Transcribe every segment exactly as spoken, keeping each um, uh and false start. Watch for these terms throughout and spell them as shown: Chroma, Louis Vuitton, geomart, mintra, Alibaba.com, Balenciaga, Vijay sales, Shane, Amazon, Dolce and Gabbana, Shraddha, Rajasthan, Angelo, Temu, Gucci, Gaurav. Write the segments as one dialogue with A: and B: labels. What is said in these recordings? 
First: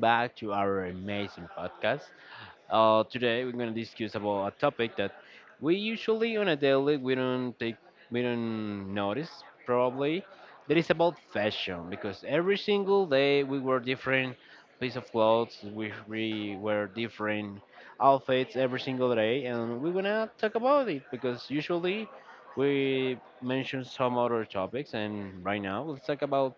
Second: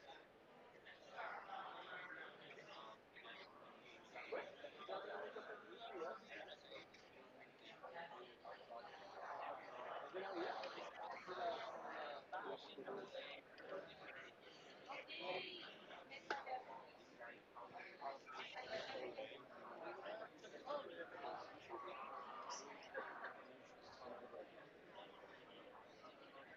A: back to our amazing podcast. Uh, today we're gonna discuss about a topic that we usually on a daily we don't take we don't notice probably. That is about fashion because every single day we wear different piece of clothes, we we wear different outfits every single day, and we're gonna talk about it because usually we mention some other topics, and right now let's talk about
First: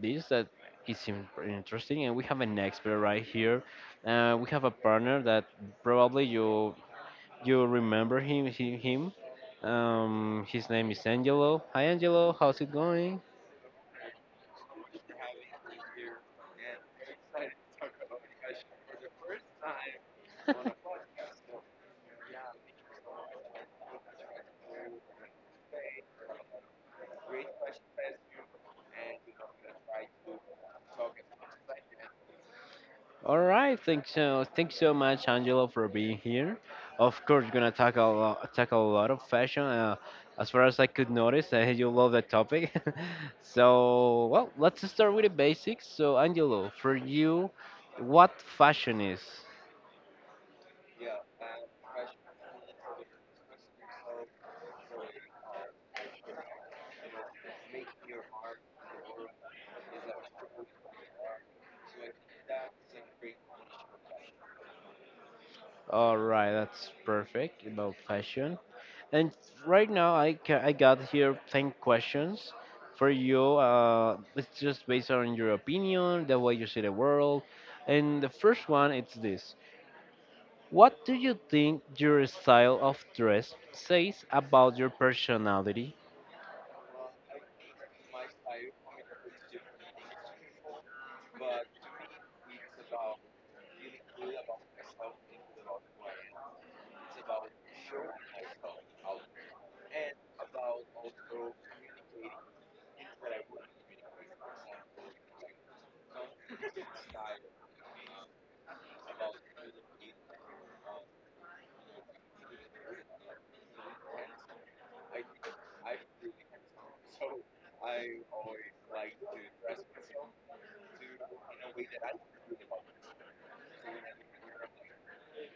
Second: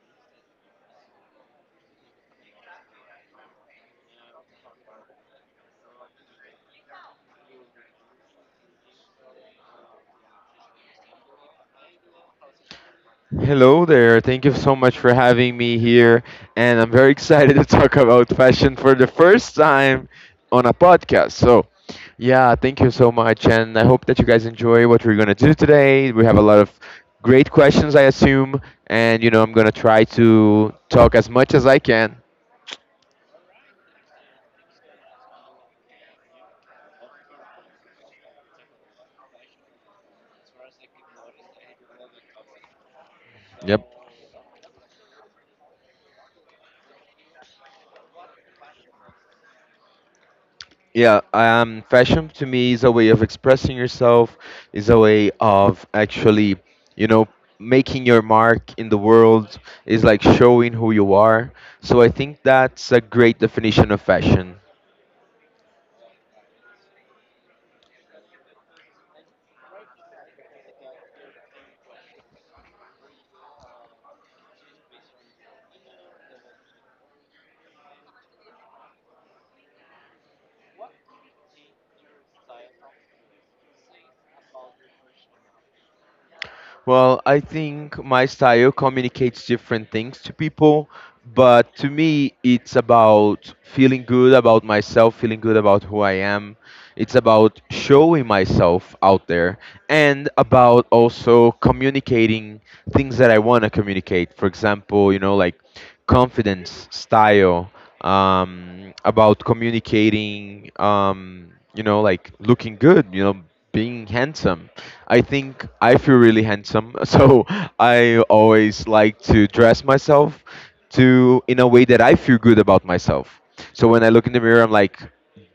A: this that is in- interesting, and we have an expert right here. Uh, we have a partner that probably you you remember him him, him. Um, his name is Angelo. Hi Angelo, how's it going?
B: Hello there. Thank you so much for having me here. And I'm very excited to talk about fashion for the first time on a podcast. So, yeah, thank you so much. And I hope that you guys enjoy what we're going to do today. We have a lot of great questions, I assume. And, you know, I'm going to try to talk as much as I can.
A: All right, thanks so thanks so much Angelo for being here. Of course, we're gonna talk a lot, talk a lot of fashion. Uh, as far as I could notice, uh, you love that topic.
B: Yep.
A: So well, let's start with the basics. So Angelo, for you, what fashion is?
B: Yeah, um, Fashion to me is a way of expressing yourself, is a way of actually, you know, making your mark in the world, is like showing who you are. So I think that's a great definition of fashion.
A: All right, that's perfect about fashion. And right now, I ca- I got here ten questions for you. Uh, it's just based on your opinion, the way you see the world. And the first one, it's this: What do you think your style of dress says about your personality?
B: Well, I think my style communicates different things to people, but to me, it's about feeling good about myself, feeling good about who I am. It's about showing myself out there and about also communicating things that I want to communicate. For example, you know, like confidence, style, um, about communicating, um, you know, like looking good, you know, being handsome. I think I feel really handsome, so I always like to dress myself to in a way that I feel good about myself. So when I look in the mirror, I'm like,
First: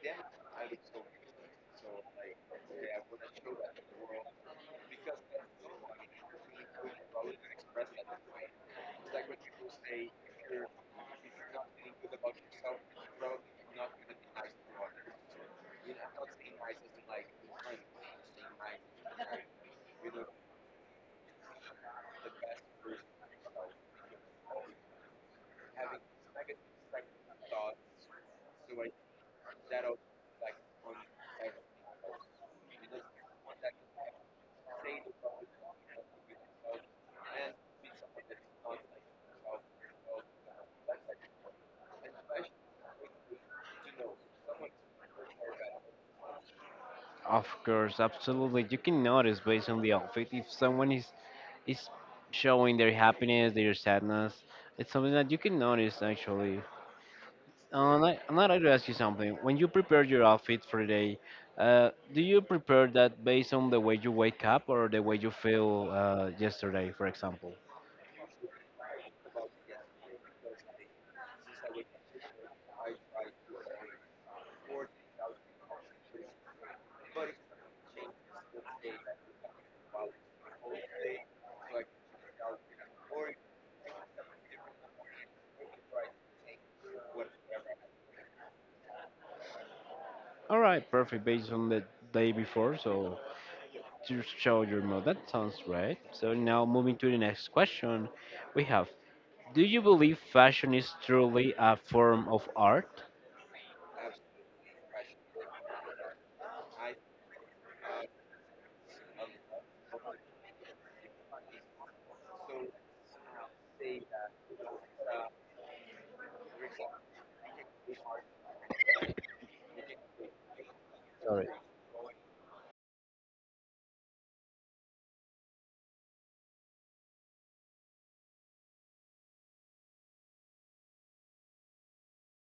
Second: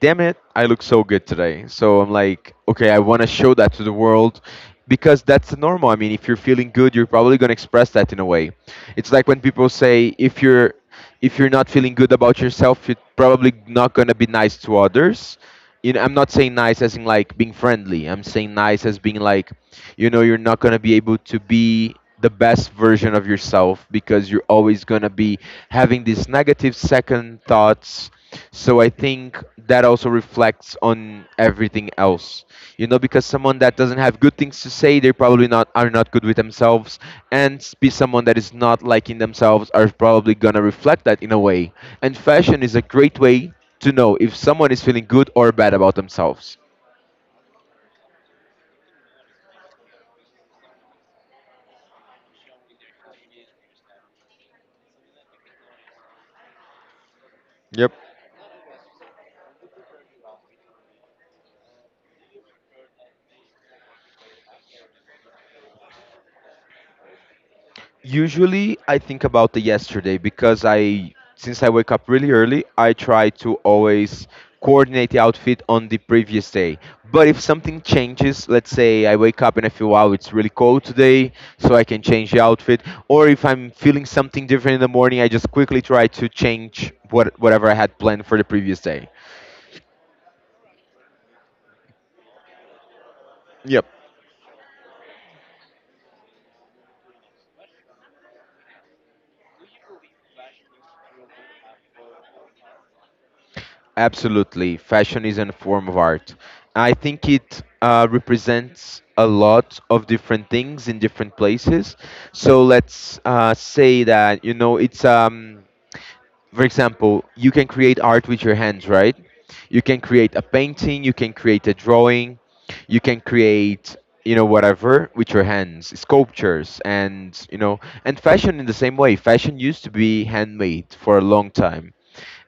B: damn it, I look so good today. So I'm like, okay, I want to show that to the world because that's normal. I mean, if you're feeling good, you're probably going to express that in a way. It's like when people say if you're if you're not feeling good about yourself, you're probably not going to be nice to others. You know, I'm not saying nice as in like being friendly. I'm saying nice as being like, you know, you're not gonna be able to be the best version of yourself because you're always gonna be having these negative second thoughts. So I think that also reflects on everything else. You know because someone that doesn't have good things to say they probably not are not good with themselves and s- be someone that is not liking themselves are probably gonna reflect that in a way and fashion is a great way to know if someone is feeling good or bad about themselves.
A: Of course, absolutely. You can notice based on the outfit if someone is is showing their happiness, their sadness. It's something that you can notice actually.
B: Yep.
A: Um, I, I'm not going to ask you something. When you prepare your outfit for the day, uh, do you prepare that based on the way you wake up or the way you feel uh, yesterday, for example?
B: Usually, I think about the yesterday because I, since I wake up really early, I try to always coordinate the outfit on the previous day. But if something changes, let's say I wake up and I feel, wow, it's really cold today, so I can change the outfit. Or if I'm feeling something different in the morning, I just quickly try to change what, whatever I had planned for the previous day.
A: All right, perfect. Based on the day before, so
B: Yep.
A: to show your mood. That sounds right. So now moving to the next question, we have: Do you believe fashion is truly a form of art?
B: Absolutely. Fashion is a form of art. I think it uh, represents a lot of different things in different places. So let's uh, say that, you know, it's, um, for example, you can create art with your hands, right? You can create a painting, you can
A: Sorry.
B: create a drawing, you can create, you know, whatever with your hands, sculptures, and, you know, and fashion in the same way. Fashion used to be handmade for a long time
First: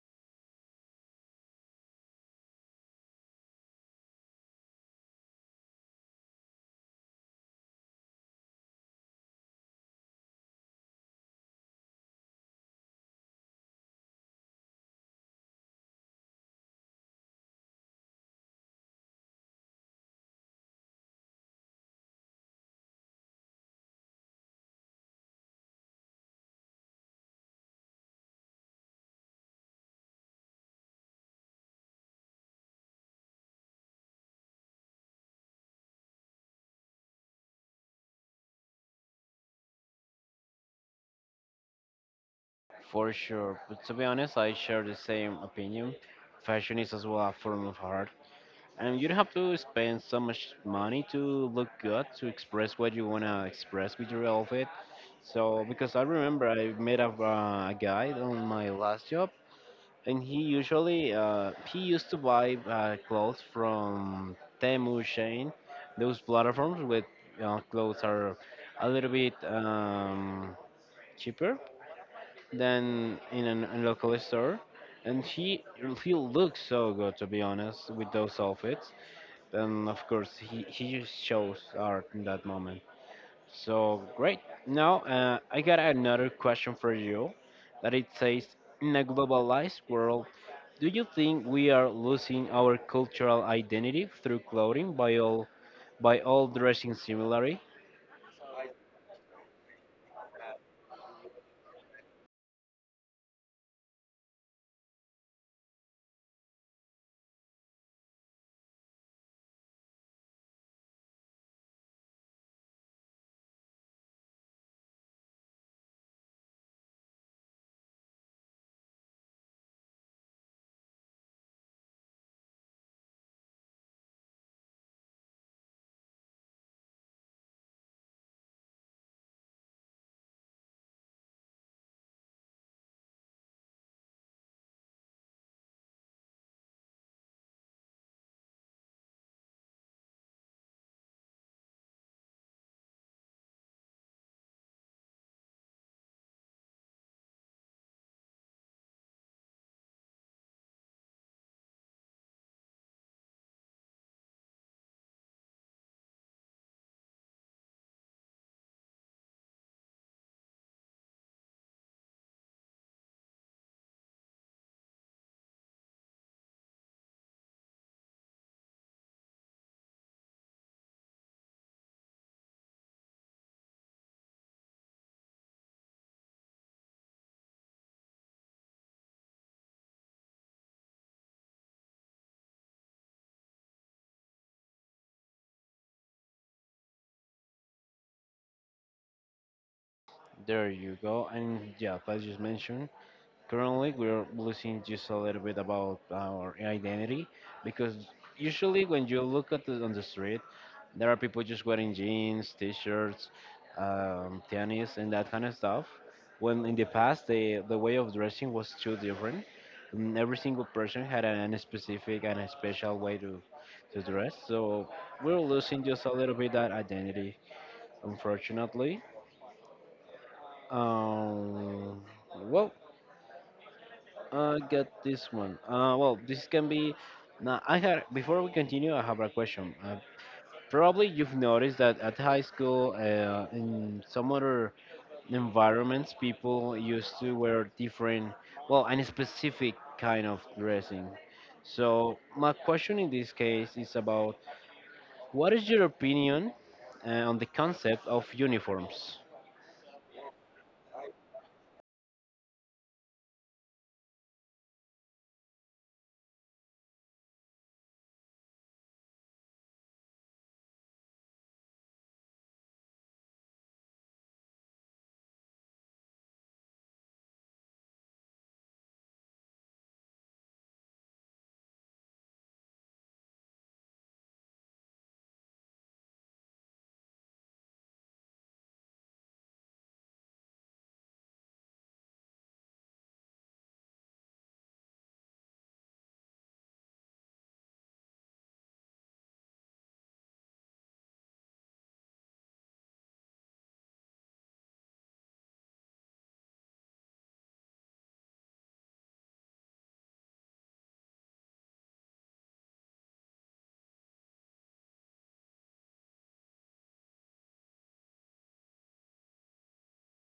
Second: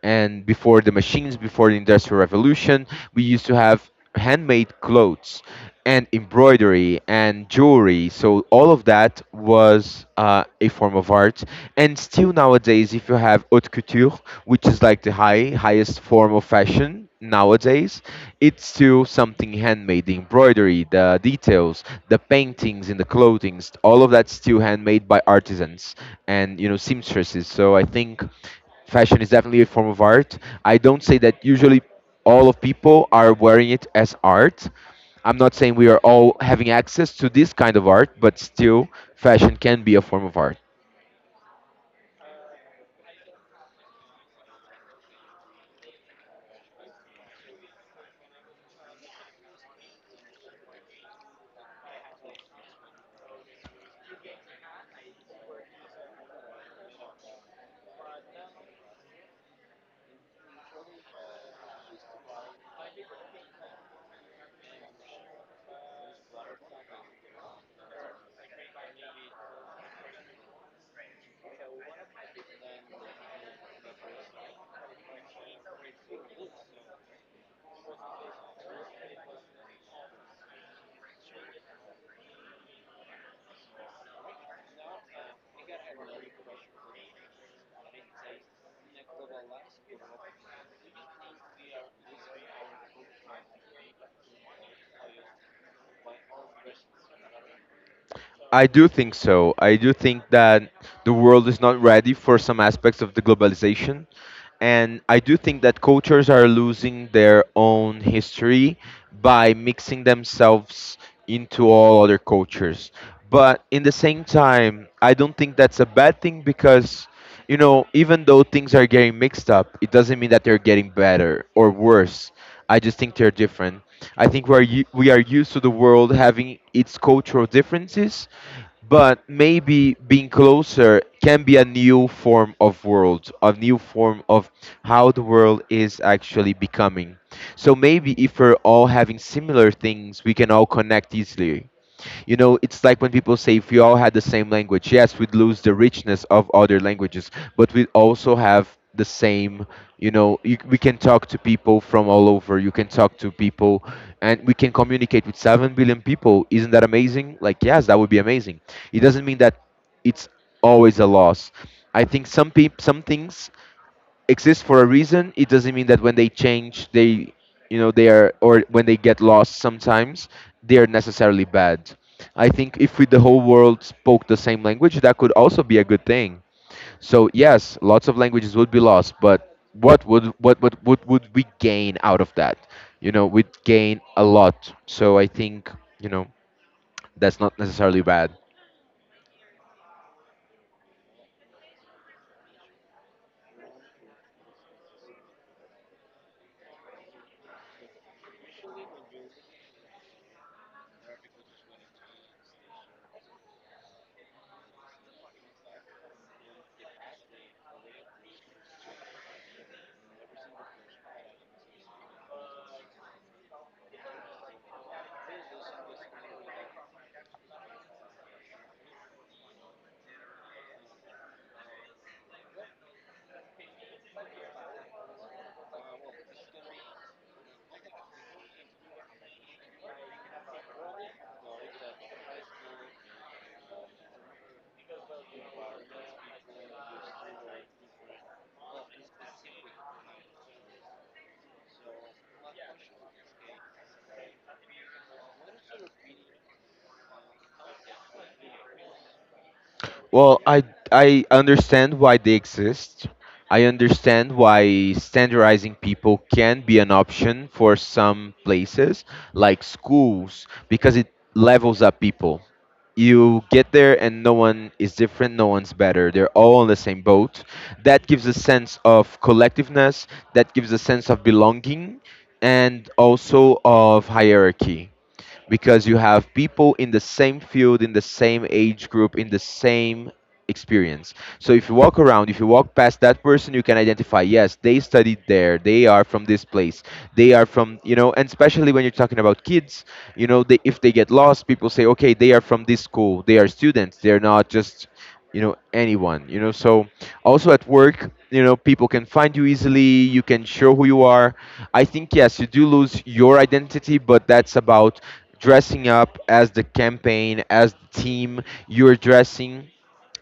B: and before the machines, before the Industrial Revolution, we used to have handmade clothes and embroidery and jewelry. So all of that was uh, a form of art. And still nowadays, if you have haute couture, which is like the high highest form of fashion nowadays, it's still something handmade. The embroidery, the details, the paintings in the clothing, all of that's still handmade by artisans and you know seamstresses. So I think fashion is definitely a form of art. I don't say that usually all of people are wearing it as art. I'm not saying we are all having access to this kind of art, but still, fashion can be a form of art.
A: For sure. But to be honest, I share the same opinion. Fashion is as well a form of art. And you don't have to spend so much money to look good to express what you want to express with your outfit. So, because I remember I met a, uh, a guy on my last job, and he usually uh, he used to buy uh, clothes from Temu, Shane, those platforms with uh, clothes are a little bit um, cheaper than in an- a local store. And he he looks so good, to be honest, with those outfits, and of course he, he just shows art in that moment. So great. Now uh, I got another question for you that it says: in a globalized world, do you think we are losing our cultural identity through clothing by all by all dressing similarly?
B: I do think so. I do think that the world is not ready for some aspects of the globalization. And I do think that cultures are losing their own history by mixing themselves into all other cultures. But in the same time, I don't think that's a bad thing because, you know, even though things are getting mixed up, it doesn't mean that they're getting better or worse. I just think they're different. I think we are u- we are used to the world having its cultural differences, but maybe being closer can be a new form of world, a new form of how the world is actually becoming. So maybe if we're all having similar things we can all connect easily. You know, it's like when people say if we all had the same language, yes, we'd lose the richness of other languages, but we also have the same, you know you, we can talk to people from all over, you can talk to people and we can communicate with seven billion people, isn't that amazing? Like yes that would be amazing. It doesn't mean that it's always a loss. I think some peop some things exists for a reason. It doesn't mean that when they change, they, you know, they are, or when they get lost sometimes, they are necessarily bad. I think if we, the whole world spoke the same language, that could also be a good thing. So yes, lots of languages would be lost, but what would what what what would we gain out of that? You know, we'd gain a lot. So I think you know that's not necessarily bad.
A: There you go. And yeah, as just mentioned, currently we're losing just a little bit about our identity because usually when you look at the, on the street, there are people just wearing jeans, t-shirts, um, tennis, and that kind of stuff. When in the past, the the way of dressing was too different. And every single person had an, a specific and a special way to to dress. So we're losing just a little bit that identity, unfortunately. Um, well, I got this one. Uh, well, this can be. Now, I had before we continue, I have a question. Uh, probably you've noticed that at high school, uh, in some other environments, people used to wear different, well, and a specific kind of dressing. So my question in this case is about what is your opinion uh, on the concept of uniforms?
B: Well, I I understand why they exist. I understand why standardizing people can be an option for some places like schools because it levels up people. You get there and no one is different, no one's better. They're all on the same boat. That gives a sense of collectiveness, that gives a sense of belonging and also of hierarchy because you have people in the same field, in the same age group, in the same experience. So if you walk around, if you walk past that person, you can identify, yes, they studied there, they are from this place, they are from, you know, and especially when you're talking about kids, you know, they, if they get lost, people say, okay, they are from this school, they are students, they're not just, you know, anyone, you know, so also at work, you know, people can find you easily, you can show who you are. I think, yes, you do lose your identity, but that's about dressing up as the campaign, as the team you're dressing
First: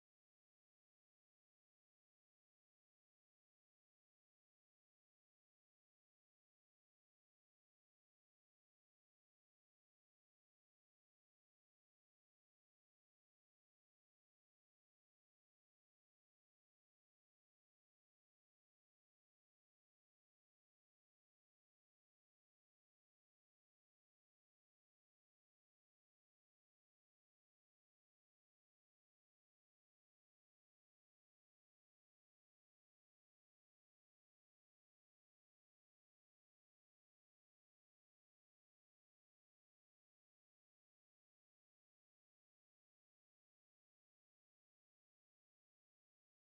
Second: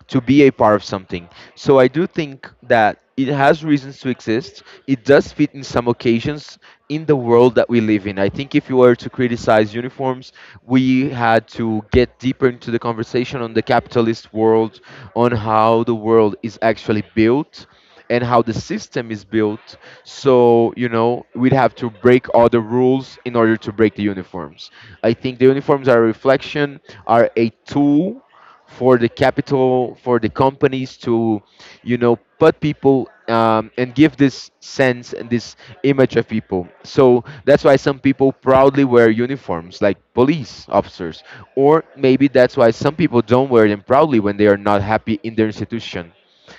B: to be a part of something. So I do think that it has reasons to exist. It does fit in some occasions in the world that we live in. I think if you were to criticize uniforms, we had to get deeper into the conversation on the capitalist world, on how the world is actually built and how the system is built. So, you know, we'd have to break all the rules in order to break the uniforms. I think the uniforms are a reflection, are a tool for the capital for the companies to you know put people um, and give this sense and this image of people so that's why some people proudly wear uniforms like police officers or maybe that's why some people don't wear them proudly when they are not happy in their institution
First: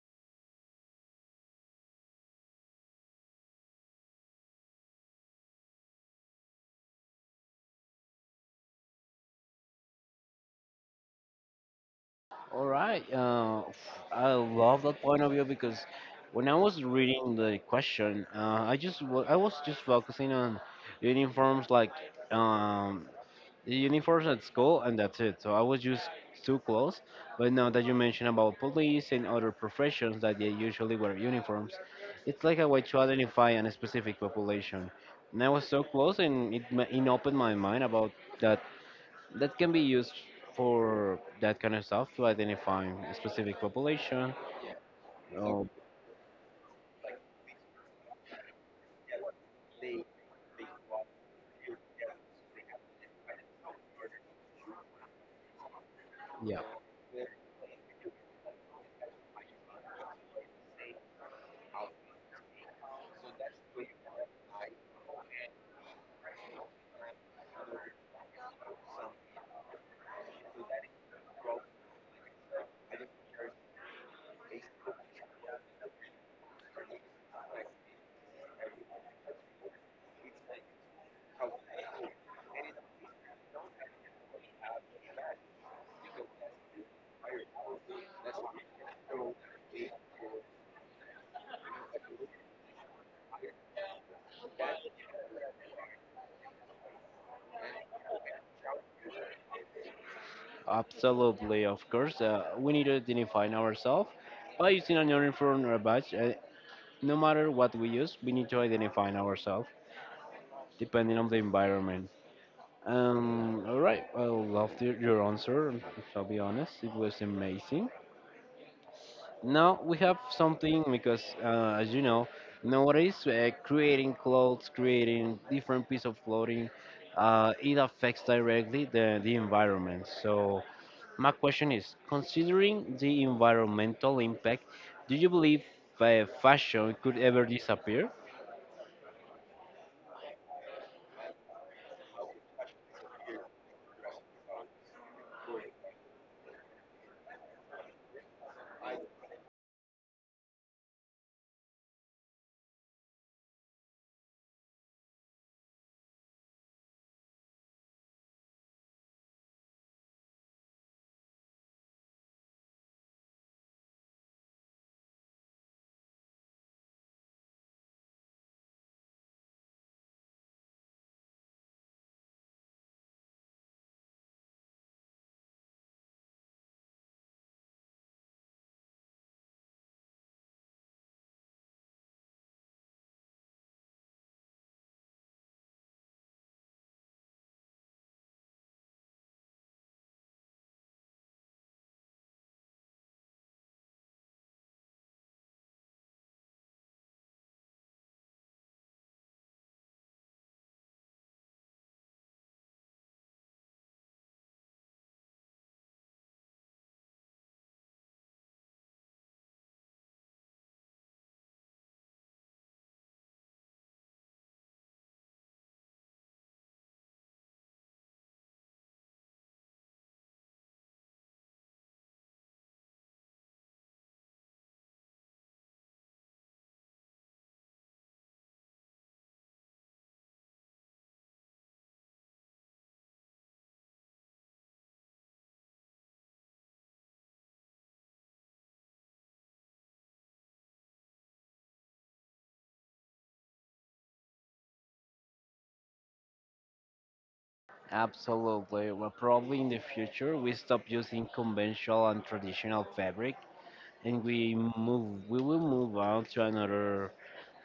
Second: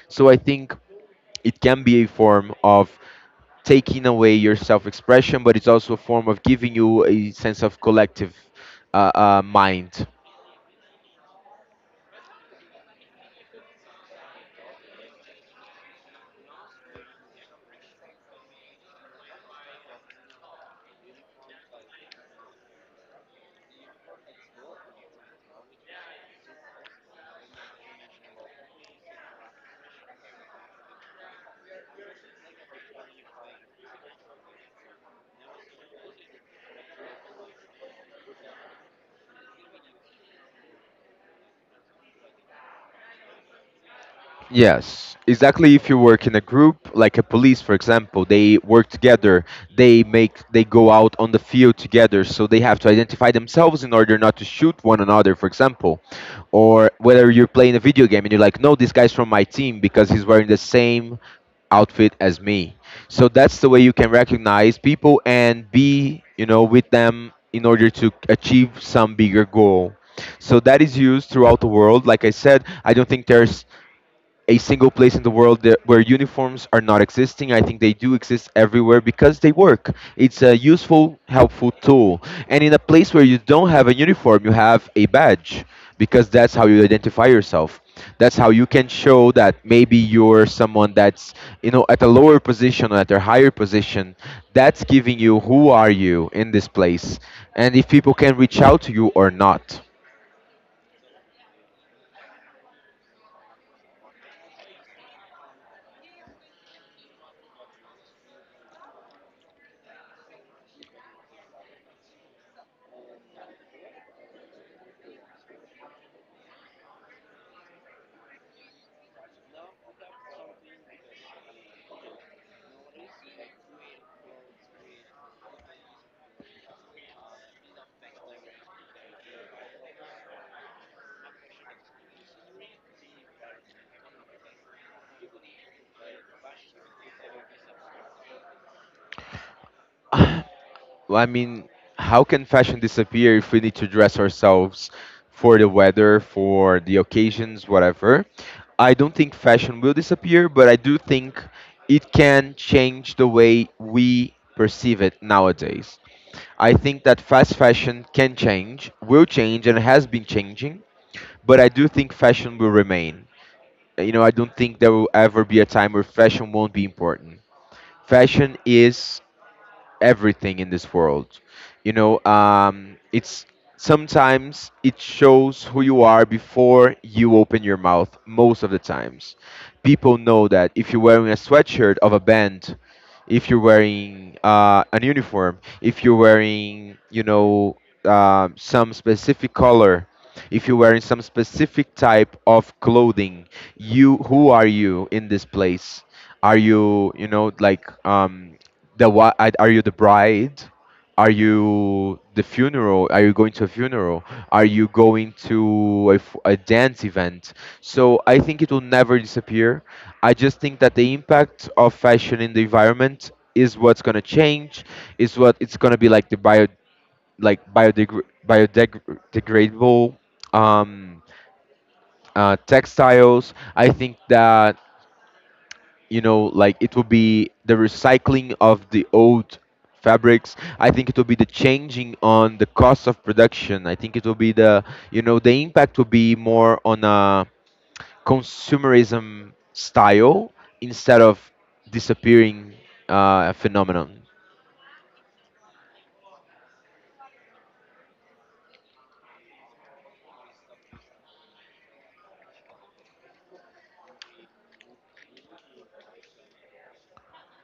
B: so I think it can be a form of taking away your self-expression but it's also a form of giving you a sense of collective uh, uh, mind.
A: All right. Uh, I love that point of view because when I was reading the question, uh, I just wa- I was just focusing on uniforms like um, the uniforms at school, and that's it. So I was just too close. But now that you mentioned about police and other professions that they usually wear uniforms, it's like a way to identify a specific population. And I was so close, and it, ma- it opened my mind about that that can be used for that kind of stuff to identify a specific population.
B: Yes,
A: Oh,
B: exactly. If you work in a group, like a police, for example, they work together. They make they go out on the field together, so they have to identify themselves in order not to shoot one another, for example.
A: yeah,
B: Or whether you're playing a video game and you're like, no, this guy's from my team because he's wearing the same outfit as me. So that's the way you can recognize people and be, you know, with them in order to achieve some bigger goal. So that is used throughout the world. Like I said, I don't think there's a single place in the world that, where uniforms are not existing. I think they do exist everywhere because they work. It's a useful, helpful tool. And in a place where you don't have a uniform, you have a badge because that's how you identify yourself. That's how you can show that maybe you're someone that's you know at a lower position or at a higher position. That's giving you who are you in this place and if people can reach out to you or not.
A: absolutely, of course. Uh, we need to identify ourselves by using an uniform or a badge. Uh, no matter what we use, we need to identify ourselves depending on the environment. Um, all right, I love your your answer. I'll be honest, it was amazing. Now we have something because, uh, as you know, nowadays uh, creating clothes, creating different piece of clothing, uh, it affects directly the, the environment. So my question is, considering the environmental impact, do you believe uh, fashion could ever disappear?
B: Well, I mean, how can fashion disappear if we need to dress ourselves for the weather, for the occasions, whatever? I don't think fashion will disappear, but I do think it can change the way we perceive it nowadays. I think that fast fashion can change, will change, and has been changing, but I do think fashion will remain. You know, I don't think there will ever be a time where fashion won't be important. Fashion is everything in this world. You know, um, it's sometimes it shows who you are before you open your mouth. Most of the times, people know that if you're wearing a sweatshirt of a band, if you're wearing uh, an uniform, if you're wearing, you know, um some specific color, if you're wearing some specific type of clothing, you who are you in this place? Are you, you know, like um, the what are you? The bride? Are you the funeral are you going to a funeral? Are you going to a, f- a dance event? So I think it will never disappear. I just think that the impact of fashion in the environment is what's going to change, is what it's going to be. Like the bio like biodegr- biodegradable um, uh, textiles, I think that, you know, like it would be the recycling of the old fabrics. I think it will be the changing on the cost of production. I think it will be the, you know, the impact will be more on a consumerism style instead of disappearing, uh, phenomenon.
A: Absolutely. Well, probably in the future we stop using conventional and traditional fabric, and we move. We will move on to another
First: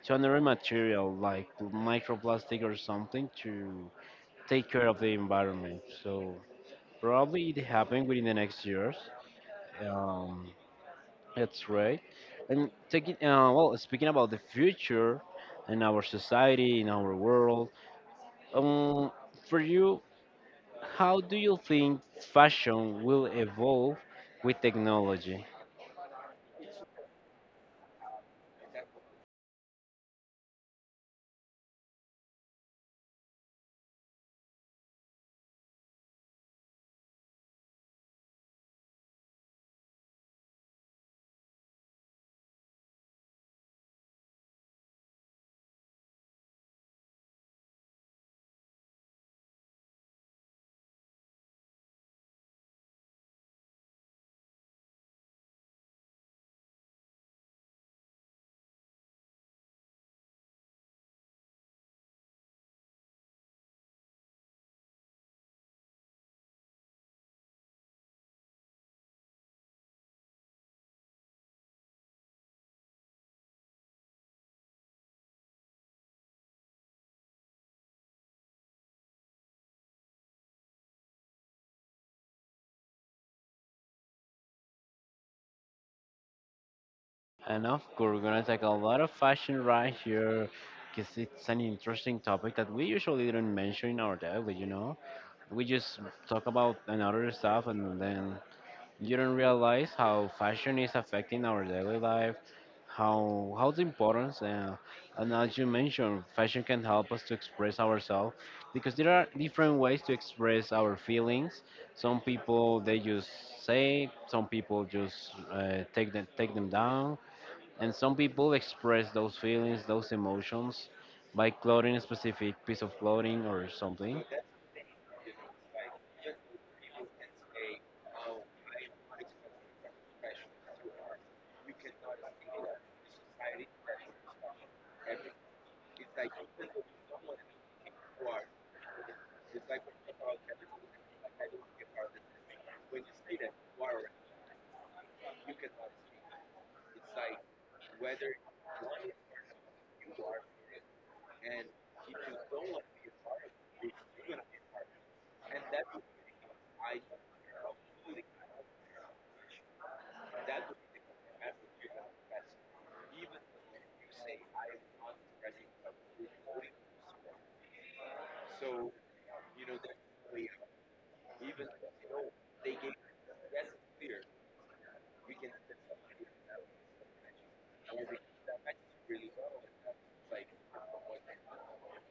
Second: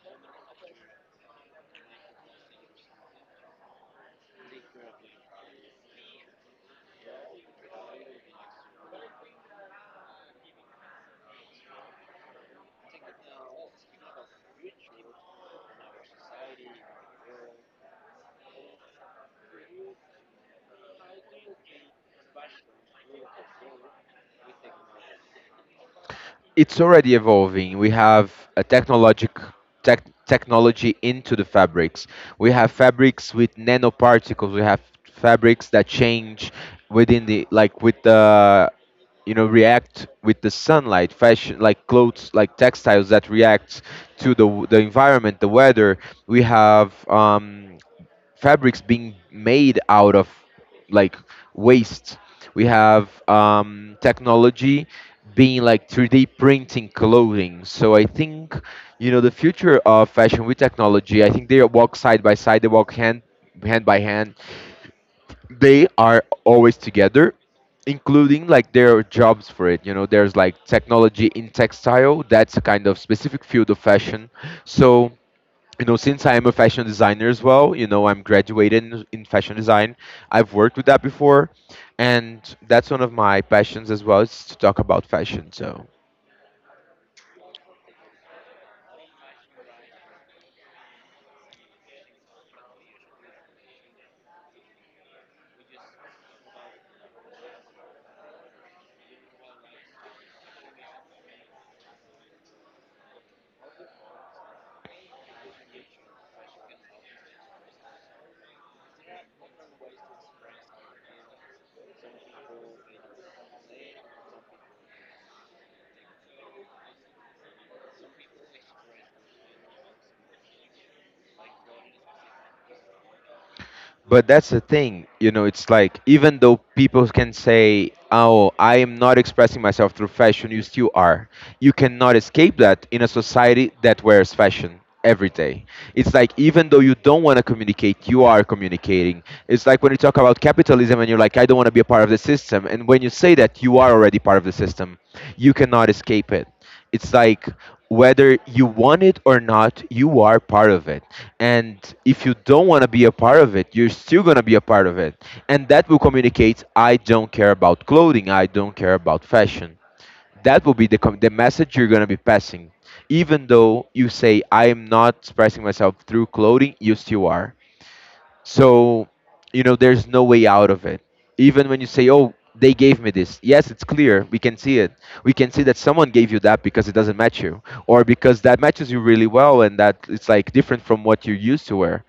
A: to another material like microplastic or something to take care of the environment. So probably it happened within the next years. Um, that's right. And taking uh, well, speaking about the future in our society, in our world, um, for you, how do you think fashion will evolve with technology?
B: It's already evolving. We have a technologic tech, technology into the fabrics. We have fabrics with nanoparticles. We have fabrics that change within the like with the, you know, react with the sunlight. Fashion, like clothes, like textiles that react to the the environment, the weather. We have um fabrics being made out of, like, waste. We have um, technology being like three D printing clothing. So I think, you know, the future of fashion with technology, I think they walk side by side. They walk hand hand by hand. They are always together, including like there are jobs for it, you know, there's like technology in textile, that's a kind of specific field of fashion. So, you know, since I am a fashion designer as well, you know, I'm graduated in, in fashion design. I've worked with that before, and that's one of my passions as well, is to talk about fashion. So
A: And of course, we're gonna take a lot of fashion right here, because it's an interesting topic that we usually don't mention in our daily, you know? We just talk about another stuff, and then you don't realize how fashion is affecting our daily life, how how the importance, uh, and as you mentioned, fashion can help us to express ourselves, because there are different ways to express our feelings. Some people they just say, some people just uh, take them take them down, and some people express those feelings, those emotions by clothing a specific piece of clothing or something.
B: but that's the thing, you know, it's like even though people can say, "Oh, I am not expressing myself through fashion," you still are. You cannot escape that in a society that wears fashion every day. It's like even though you don't want to communicate, you are communicating. It's like when you talk about capitalism and you're like, "I don't want to be a part of the system," and when you say that, you are already part of the system. You cannot escape it. It's like whether you want it or not, you are part of it, and if you don't want to be a part of it, you're still going to be a part of it, and that will communicate: I don't care about clothing, I don't care about fashion. That will be the com- the message you're going to be passing. Even though you say I am not expressing myself through clothing, you still are. So, you know, there's no way out of it. Even when you say, oh, they gave me this, yes, it's clear, we can see it. We can see that someone gave you that because it doesn't match you, or because that matches you really well and that it's like different from what you used to wear.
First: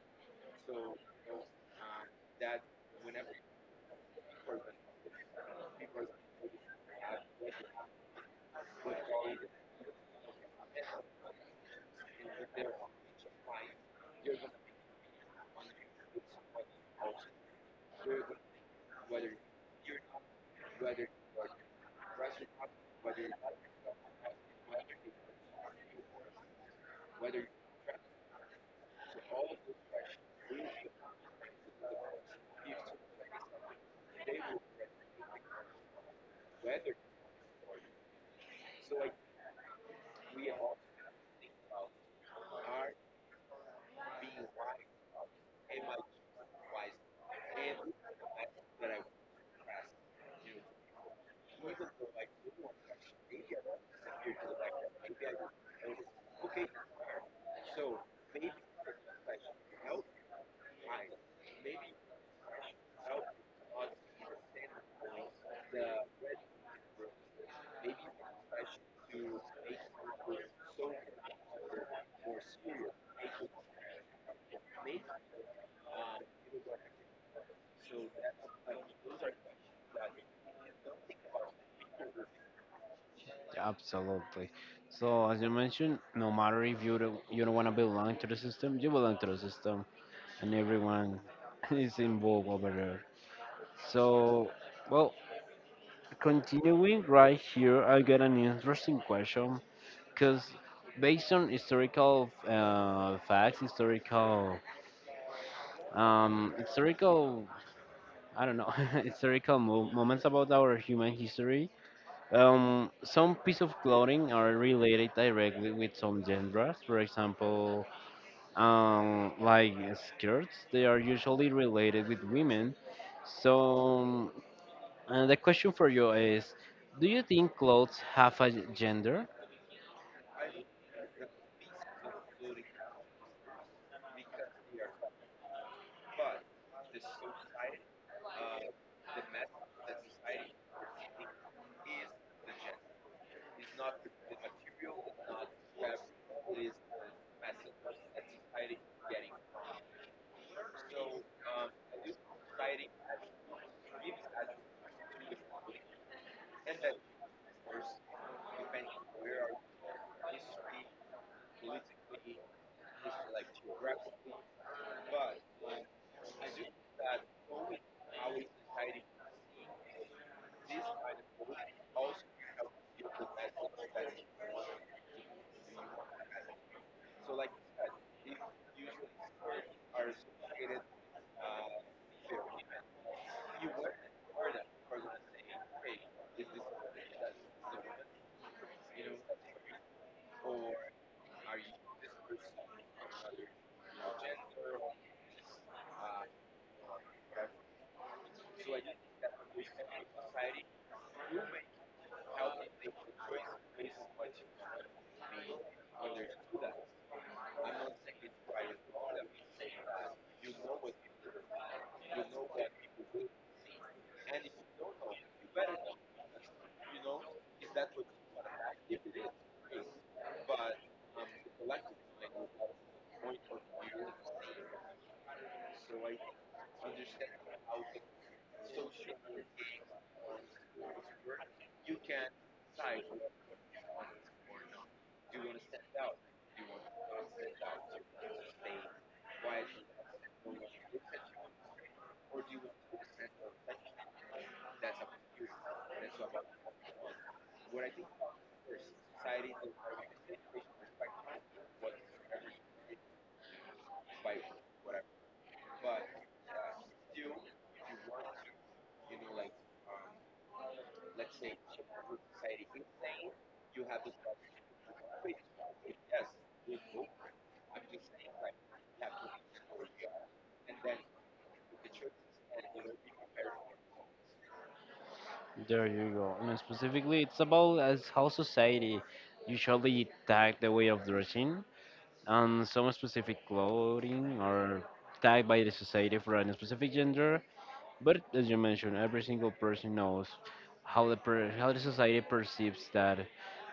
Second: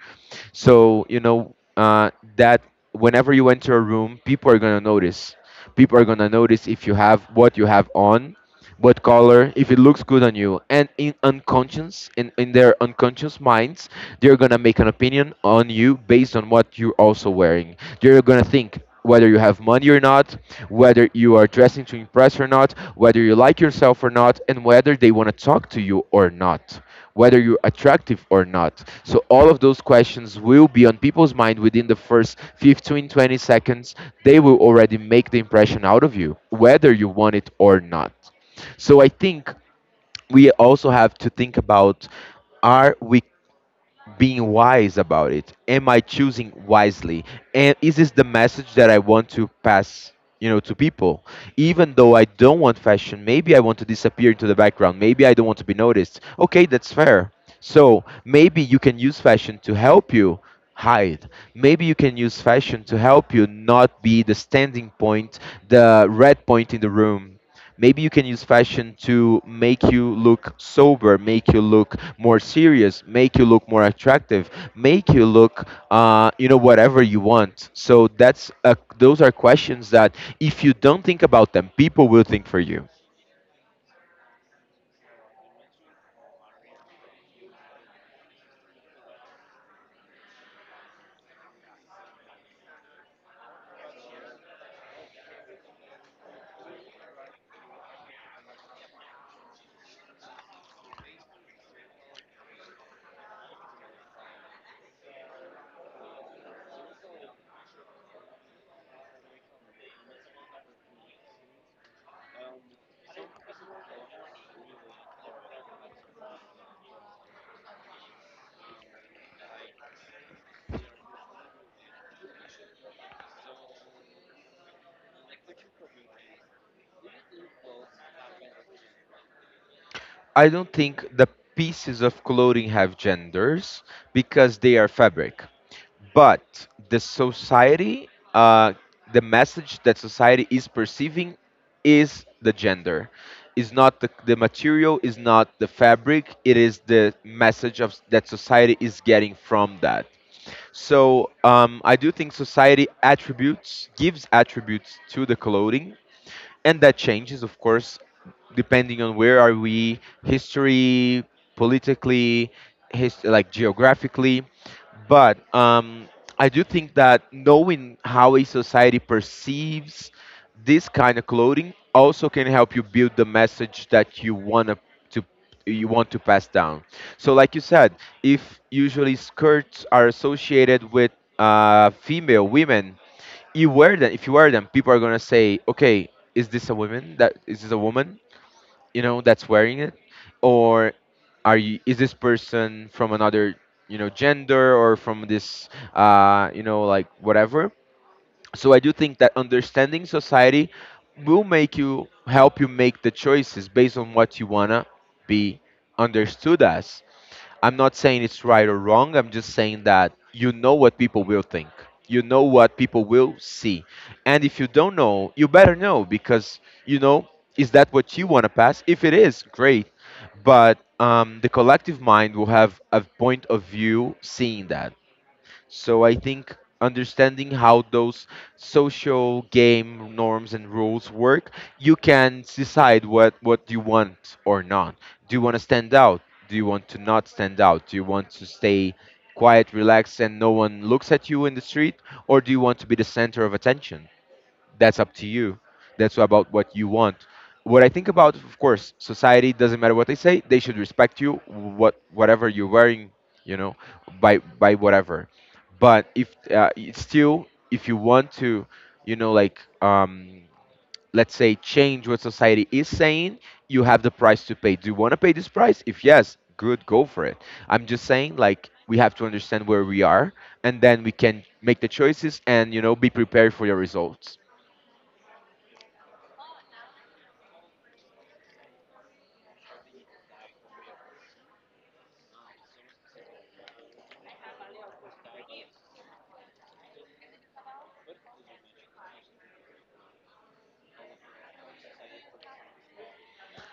B: So, you know, uh, that whenever you enter a room, people are gonna notice. People are gonna notice if you have what you have on, what color, if it looks good on you, and in unconscious, in in their unconscious minds, they're gonna make an opinion on you based on what you're also wearing. They're gonna think whether you have money or not, whether you are dressing to impress or not, whether you like yourself or not, and whether they want to talk to you or not, whether you're attractive or not. So all of those questions will be on people's mind within the first fifteen twenty seconds. They will already make the impression out of you whether you want it or not. So I think we also have to think about, are we being wise about it? Am I choosing wisely? And is this the message that I want to pass, you know, to people? Even though I don't want fashion, maybe I want to disappear into the background. Maybe I don't want to be noticed. Okay, that's fair. So maybe you can use fashion to help you hide. Maybe you can use fashion to help you not be the standing point, the red point in the room. Maybe you can use fashion to make you look sober, make you look more serious, make you look more attractive, make you look, uh, you know, whatever you want. So that's a, those are questions that if you don't think about them, people will think for you.
A: Absolutely. So as you mentioned, no matter if you don't, you don't want to belong to the system, you belong to the system, and everyone is involved over there. So, well, continuing right here, I got an interesting question because based on historical uh, facts, historical um, historical I don't know, historical mo- moments about our human history. Um, some piece of clothing are related directly with some genders. For example, um, like skirts, they are usually related with women. So uh, the question for you is, do you think clothes have a gender?
B: I don't think the pieces of clothing have genders because they are fabric. But the society, uh, the message that society is perceiving is the gender. Is not the, the material, is not the fabric, it is the message of that society is getting from that. So um, I do think society attributes gives attributes to the clothing, and that changes, of course, depending on where are we, history, politically, his, like geographically. But um, I do think that knowing how a society perceives this kind of clothing also can help you build the message that you want to to you want to pass down. So like you said, if usually skirts are associated with uh, female women, you wear them. If you wear them, people are going to say, okay, is this a woman that is this a woman, you know, that's wearing it? Or are you is this person from another, you know, gender or from this, uh you know, like whatever. So I do think that understanding society will make you help you make the choices based on what you want to be understood as. I'm not saying it's right or wrong. I'm just saying that you know what people will think. You know what people will see. And if you don't know, you better know because, you know, is that what you want to pass? If it is, great. But um, the collective mind will have a point of view seeing that. So I think understanding how those social game norms and rules work, you can decide what what you want or not. Do you want to stand out? Do you want to not stand out? Do you want to stay quiet, relaxed, and no one looks at you in the street, or do you want to be the center of attention? That's up to you. That's about what you want. What I think about, of course, society doesn't matter what they say. They should respect you, what whatever you're wearing, you know, by by whatever. But if uh, it's still, if you want to, you know, like um, let's say, change what society is saying, you have the price to pay. Do you want to pay this price? If yes, good, go for it. I'm just saying, like, we have to understand where we are, and then we can make the choices and, you know, be prepared for your results.
A: There you go. And specifically, it's about as how society usually tag the way of dressing on some specific clothing or tagged by the society for a specific gender. But as you mentioned, every single person knows how the per- how the society perceives that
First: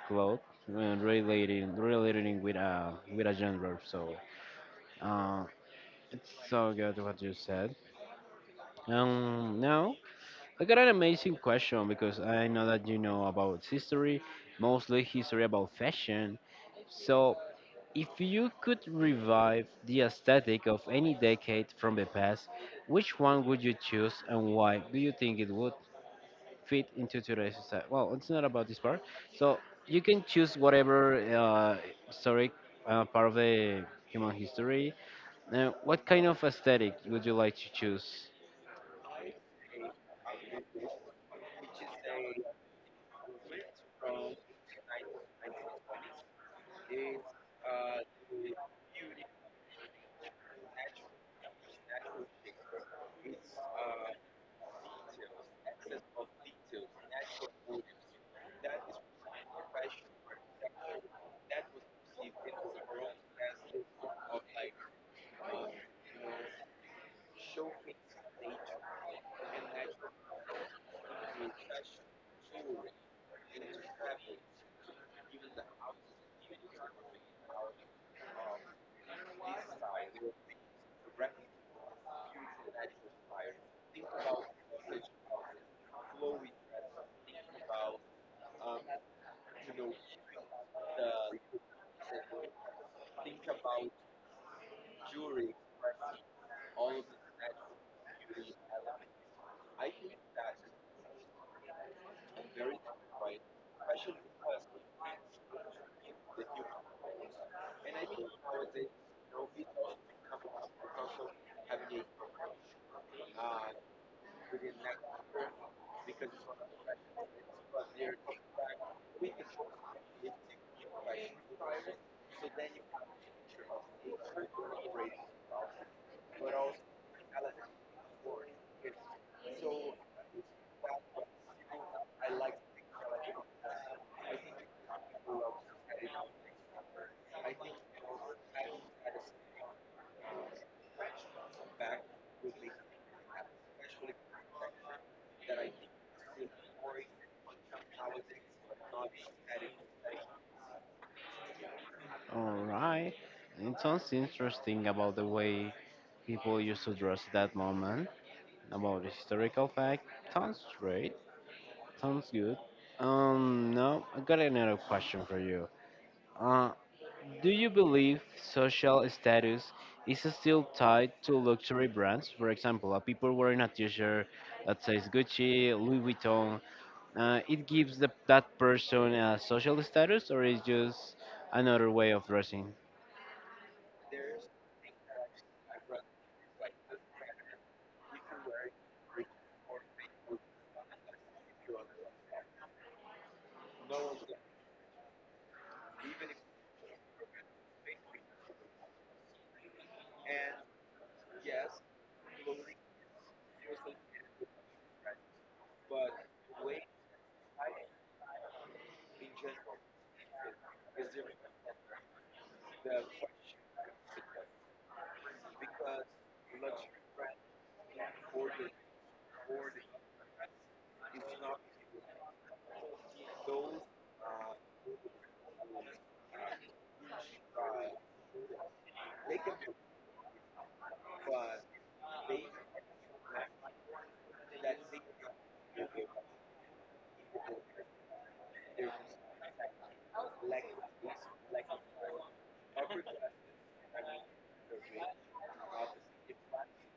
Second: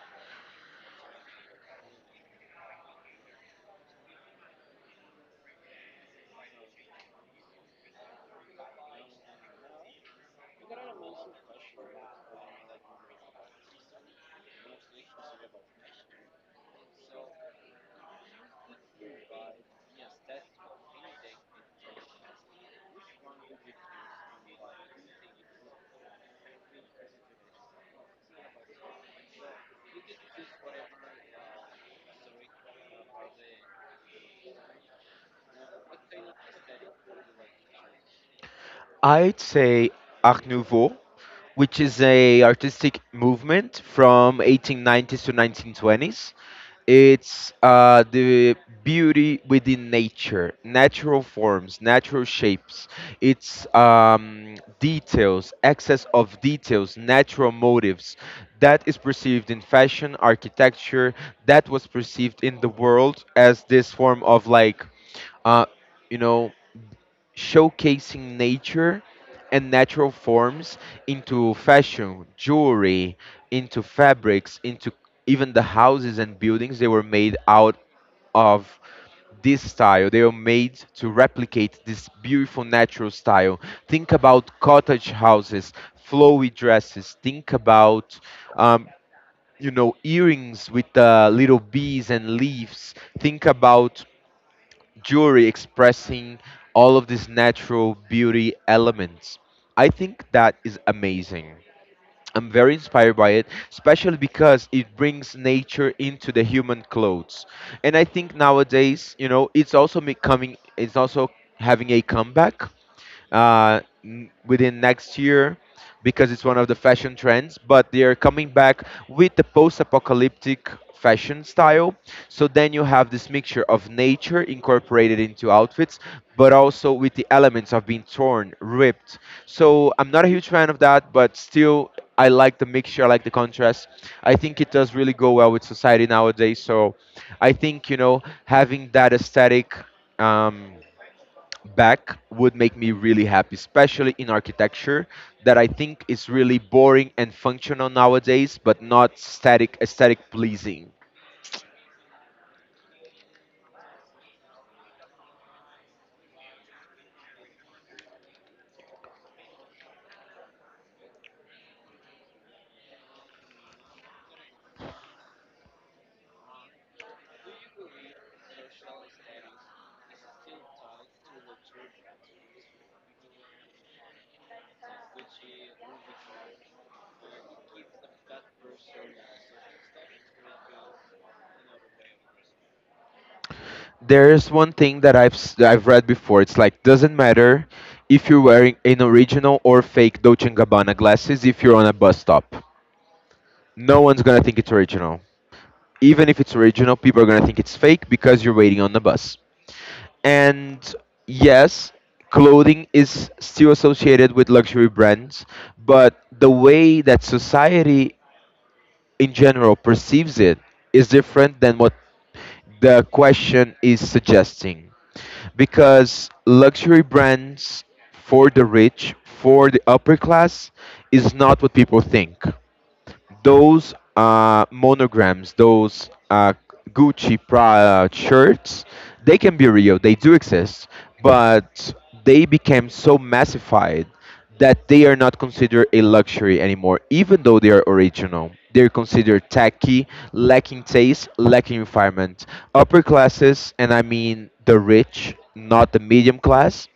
A: cloth when relating relating with a with a gender. So uh, it's so good what you said. Um, now I got an amazing question because I know that you know about history, mostly history about fashion. So if you could revive the aesthetic of any decade from the past, which one would you choose and why? Do you think it would fit into today's society? Well, it's not about this part. So you can choose whatever uh, historic uh, part of the human history. Now, what kind of aesthetic would you like to choose?
B: I'd say Art Nouveau, which is a artistic movement from eighteen nineties to nineteen twenties. It's uh, the beauty within nature, natural forms, natural shapes. It's um, details, excess of details, natural motives. That is perceived in fashion, architecture. That was perceived in the world as this form of like, uh, you know, showcasing nature and natural forms into fashion, jewelry, into fabrics, into even the houses and buildings. They were made out of this style. They were made to replicate this beautiful natural style. Think about cottage houses, flowy dresses. Think about, um, you know, earrings with uh, little bees and leaves. Think about jewelry expressing all of these natural beauty elements. I think that is amazing. I'm very inspired by it, especially because it brings nature into the human clothes. And I think nowadays, you know, it's also becoming, it's also having a comeback uh, n- within next year, because it's one of the fashion trends. But they are coming back with the post-apocalyptic fashion style. So then you have this mixture of nature incorporated into outfits, but also with the elements of being torn, ripped. So I'm not a huge fan of that, but still I like the mixture, I like the contrast. I think it does really go well with society nowadays. So I think, you know, having that aesthetic um, back would make me really happy, especially in architecture, that I think is really boring and functional nowadays, but not static, aesthetic pleasing.
A: All right. It sounds interesting about the way people used to dress at that moment, about the historical fact. Sounds great. Sounds good. Um, now I got another question for you. Uh, do you believe social status is still tied to luxury brands? For example, a people wearing a T-shirt that says Gucci, Louis Vuitton, uh, it gives the, that person a social status, or is just another way of dressing?
B: There's one thing that I've s- that I've read before. It's like doesn't matter if you're wearing an original or fake Dolce& and Gabbana glasses if you're on a bus stop. No one's gonna think it's original. Even if it's original, people are gonna think it's fake because you're waiting on the bus. And yes, clothing is still associated with luxury brands, but the way that society in general perceives it is different than what the question is suggesting, because luxury brands for the rich, for the upper class, is not what people think. Those uh, monograms, those uh, Gucci Prada shirts, they can be real. They do exist, but they became so massified that they are not considered a luxury anymore, even though they are original. They're considered tacky, lacking taste, lacking refinement. Upper classes, and I mean the rich, not the medium class,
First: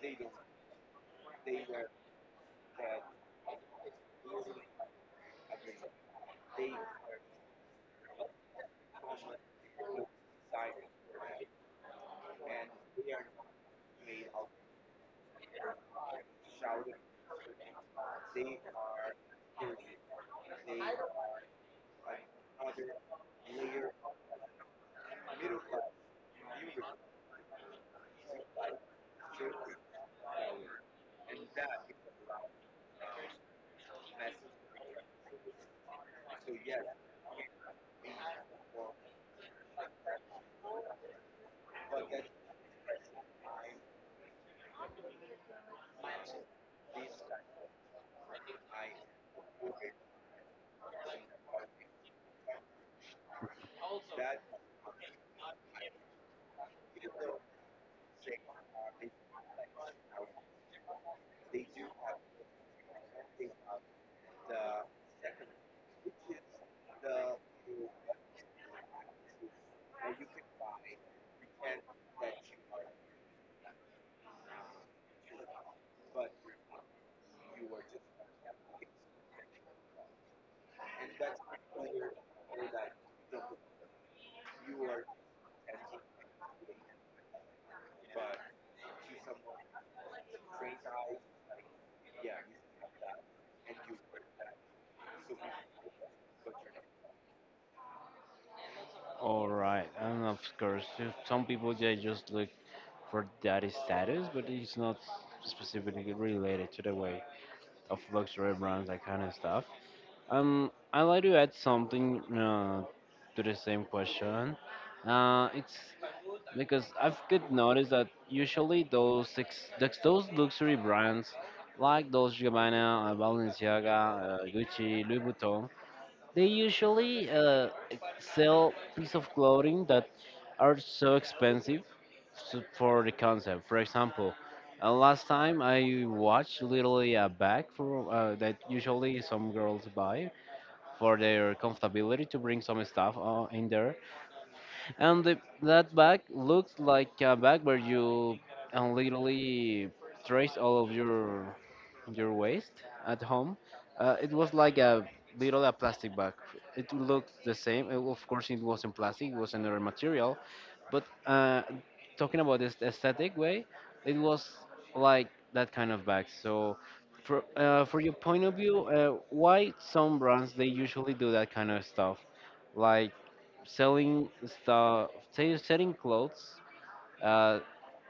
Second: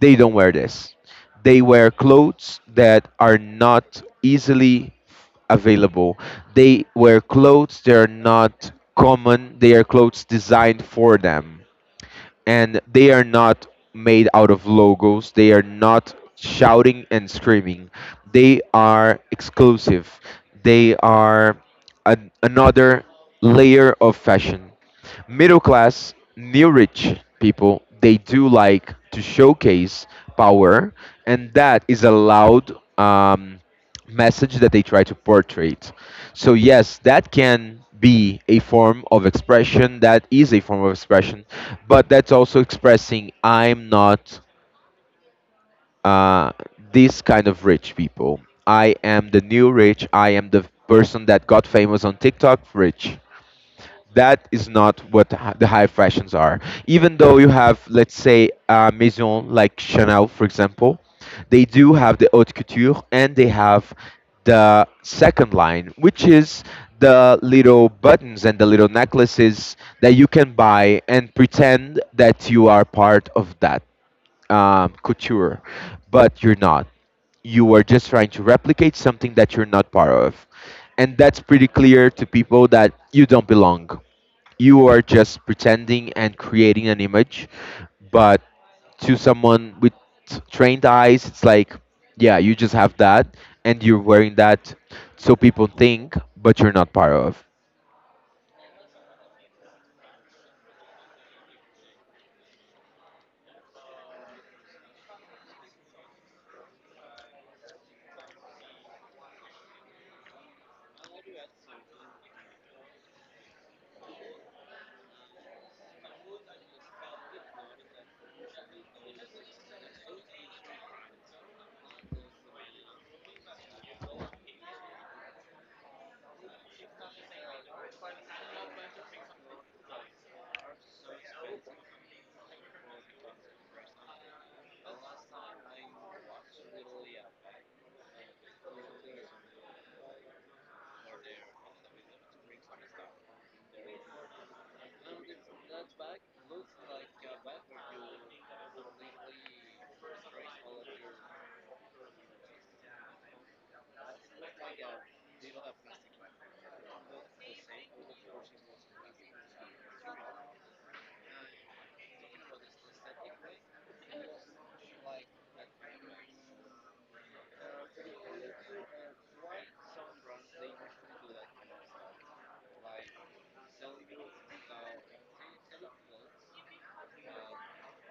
B: they don't wear this. They wear clothes that are not easily available. They wear clothes that are not common. They are clothes designed for them and they are not made out of logos. They are not shouting and screaming. They are exclusive. They are an, another layer of fashion. Middle class, new rich people, they do like to showcase power, and that is a loud um, message that they try to portray. So, yes, that can be a form of expression, that is a form of expression, but that's also expressing I'm not uh, this kind of rich people. I am the new rich. I am the person that got famous on TikTok rich, that is not what the hi- the high fashions are. Even though you have, let's say, a maison like Chanel, for example, they do have the haute couture and they have the second line, which is the little buttons and the little necklaces that you can buy and pretend that you are part of that um, couture, but you're not. You are just trying to replicate something that you're not part of. And that's pretty clear to people that you don't belong. You are just pretending and creating an image, but to someone with trained eyes, it's like, yeah, you just have that and you're wearing that so people think, but you're not part of.
A: All right, and of course, if some people they just look for that status, but it's not specifically related to the way of luxury brands, that kind of stuff. Um, I'd like to add something uh, to the same question. Uh, it's Because I've could notice that usually those six, those those luxury brands like Dolce and Gabbana, uh, Balenciaga, uh, Gucci, Louis Vuitton, they usually uh, sell piece of clothing that are so expensive s- for the concept. For example, uh, last time I watched literally a bag for uh, that usually some girls buy for their comfortability to bring some stuff uh, in there, and the, that bag looks like a bag where you uh, literally trace all of your your waste at home. Uh, it was like a little a plastic bag. It looked the same. Uh, Of course, it wasn't plastic. It was another material. But uh, talking about this aesthetic way, it was like that kind of bag. So, for uh, for your point of view, uh, why some brands they usually do that kind of stuff? Like selling stuff, say, selling clothes uh,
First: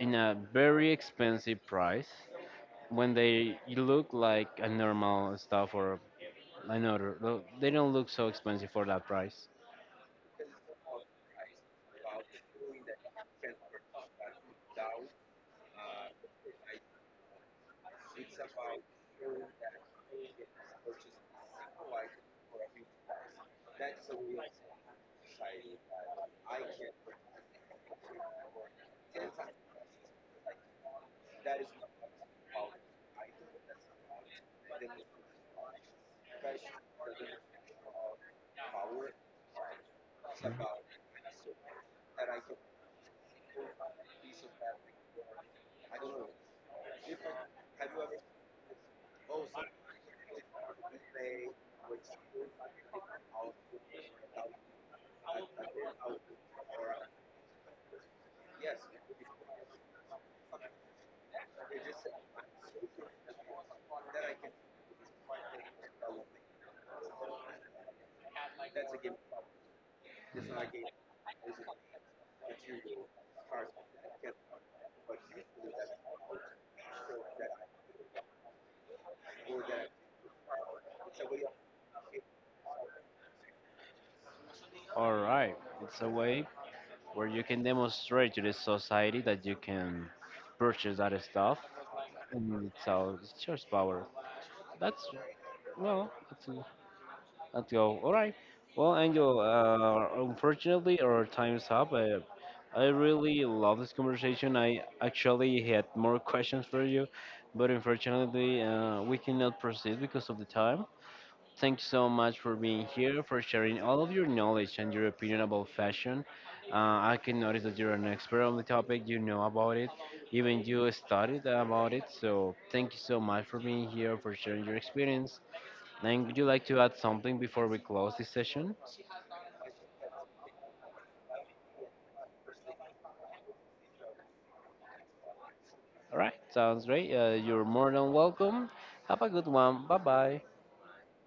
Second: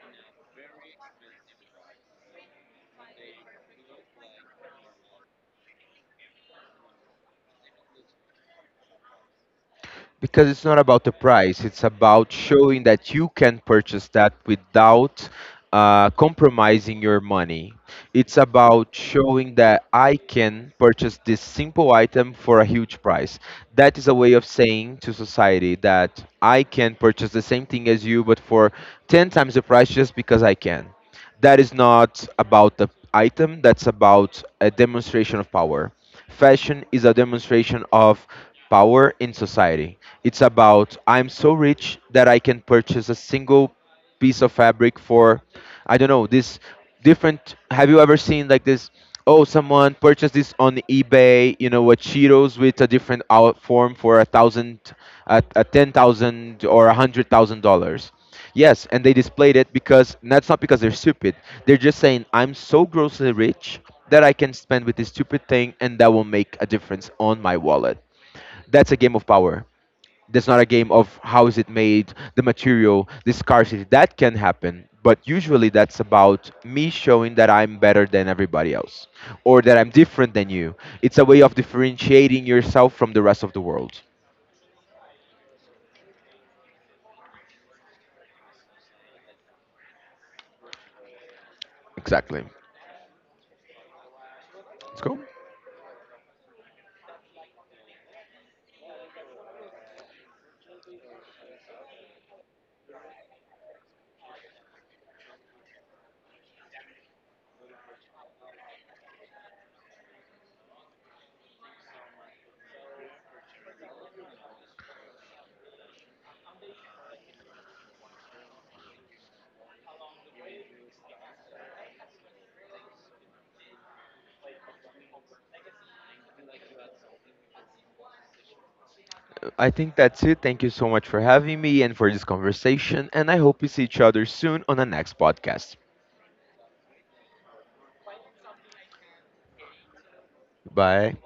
A: in a very expensive price when they look like a normal stuff or another. lo- they don't look so expensive for that price.
B: Because it's not about the price. It's about showing that you can purchase that without uh, compromising your money. It's about showing that I can purchase this simple item for a huge price. That is a way of saying to society that I can purchase the same thing as you but for ten times the price just because I can. That is not about the item, that's about a demonstration of power. Fashion is a demonstration of power in society. It's about I'm so rich that I can purchase a single piece of fabric for, I don't know, this different. Have you ever seen like this? Oh, someone purchased this on eBay, you know a Cheetos with a different out form for a thousand a, a ten thousand or a hundred thousand dollars. Yes, and they displayed it because that's not because they're stupid. They're just saying I'm so grossly rich that I can spend with this stupid thing and that will make a difference on my wallet. That's a game of power. That's not a game of how is it made, the material, the scarcity. That can happen, but usually that's about me showing that I'm better than everybody else or that I'm different than you. It's a way of differentiating yourself from the rest of the world.
A: All right, it's a way where you can demonstrate to the society that you can purchase that stuff,
B: Exactly.
A: and it's sell it's just power.
B: Let's
A: That's
B: go.
A: well, it's Let's go. All right. Well, Angel, uh, unfortunately, our time's up. Uh, I really love this conversation. I actually had more questions for you, but unfortunately, uh, we cannot proceed because of the time. Thank you so much for being here, for sharing all of your knowledge and your opinion about fashion. Uh, I can notice that you're an expert on the topic, you know about it, even you studied about it. So, thank you so much for being here, for sharing your experience. Then would you like to add something before we close this session?
B: I think that's it. Thank you so much for having me and for this conversation. And I hope we see each other soon on the next podcast.
A: All right, sounds great. Uh, you're more than welcome. Have a good one. Bye bye.
B: Bye.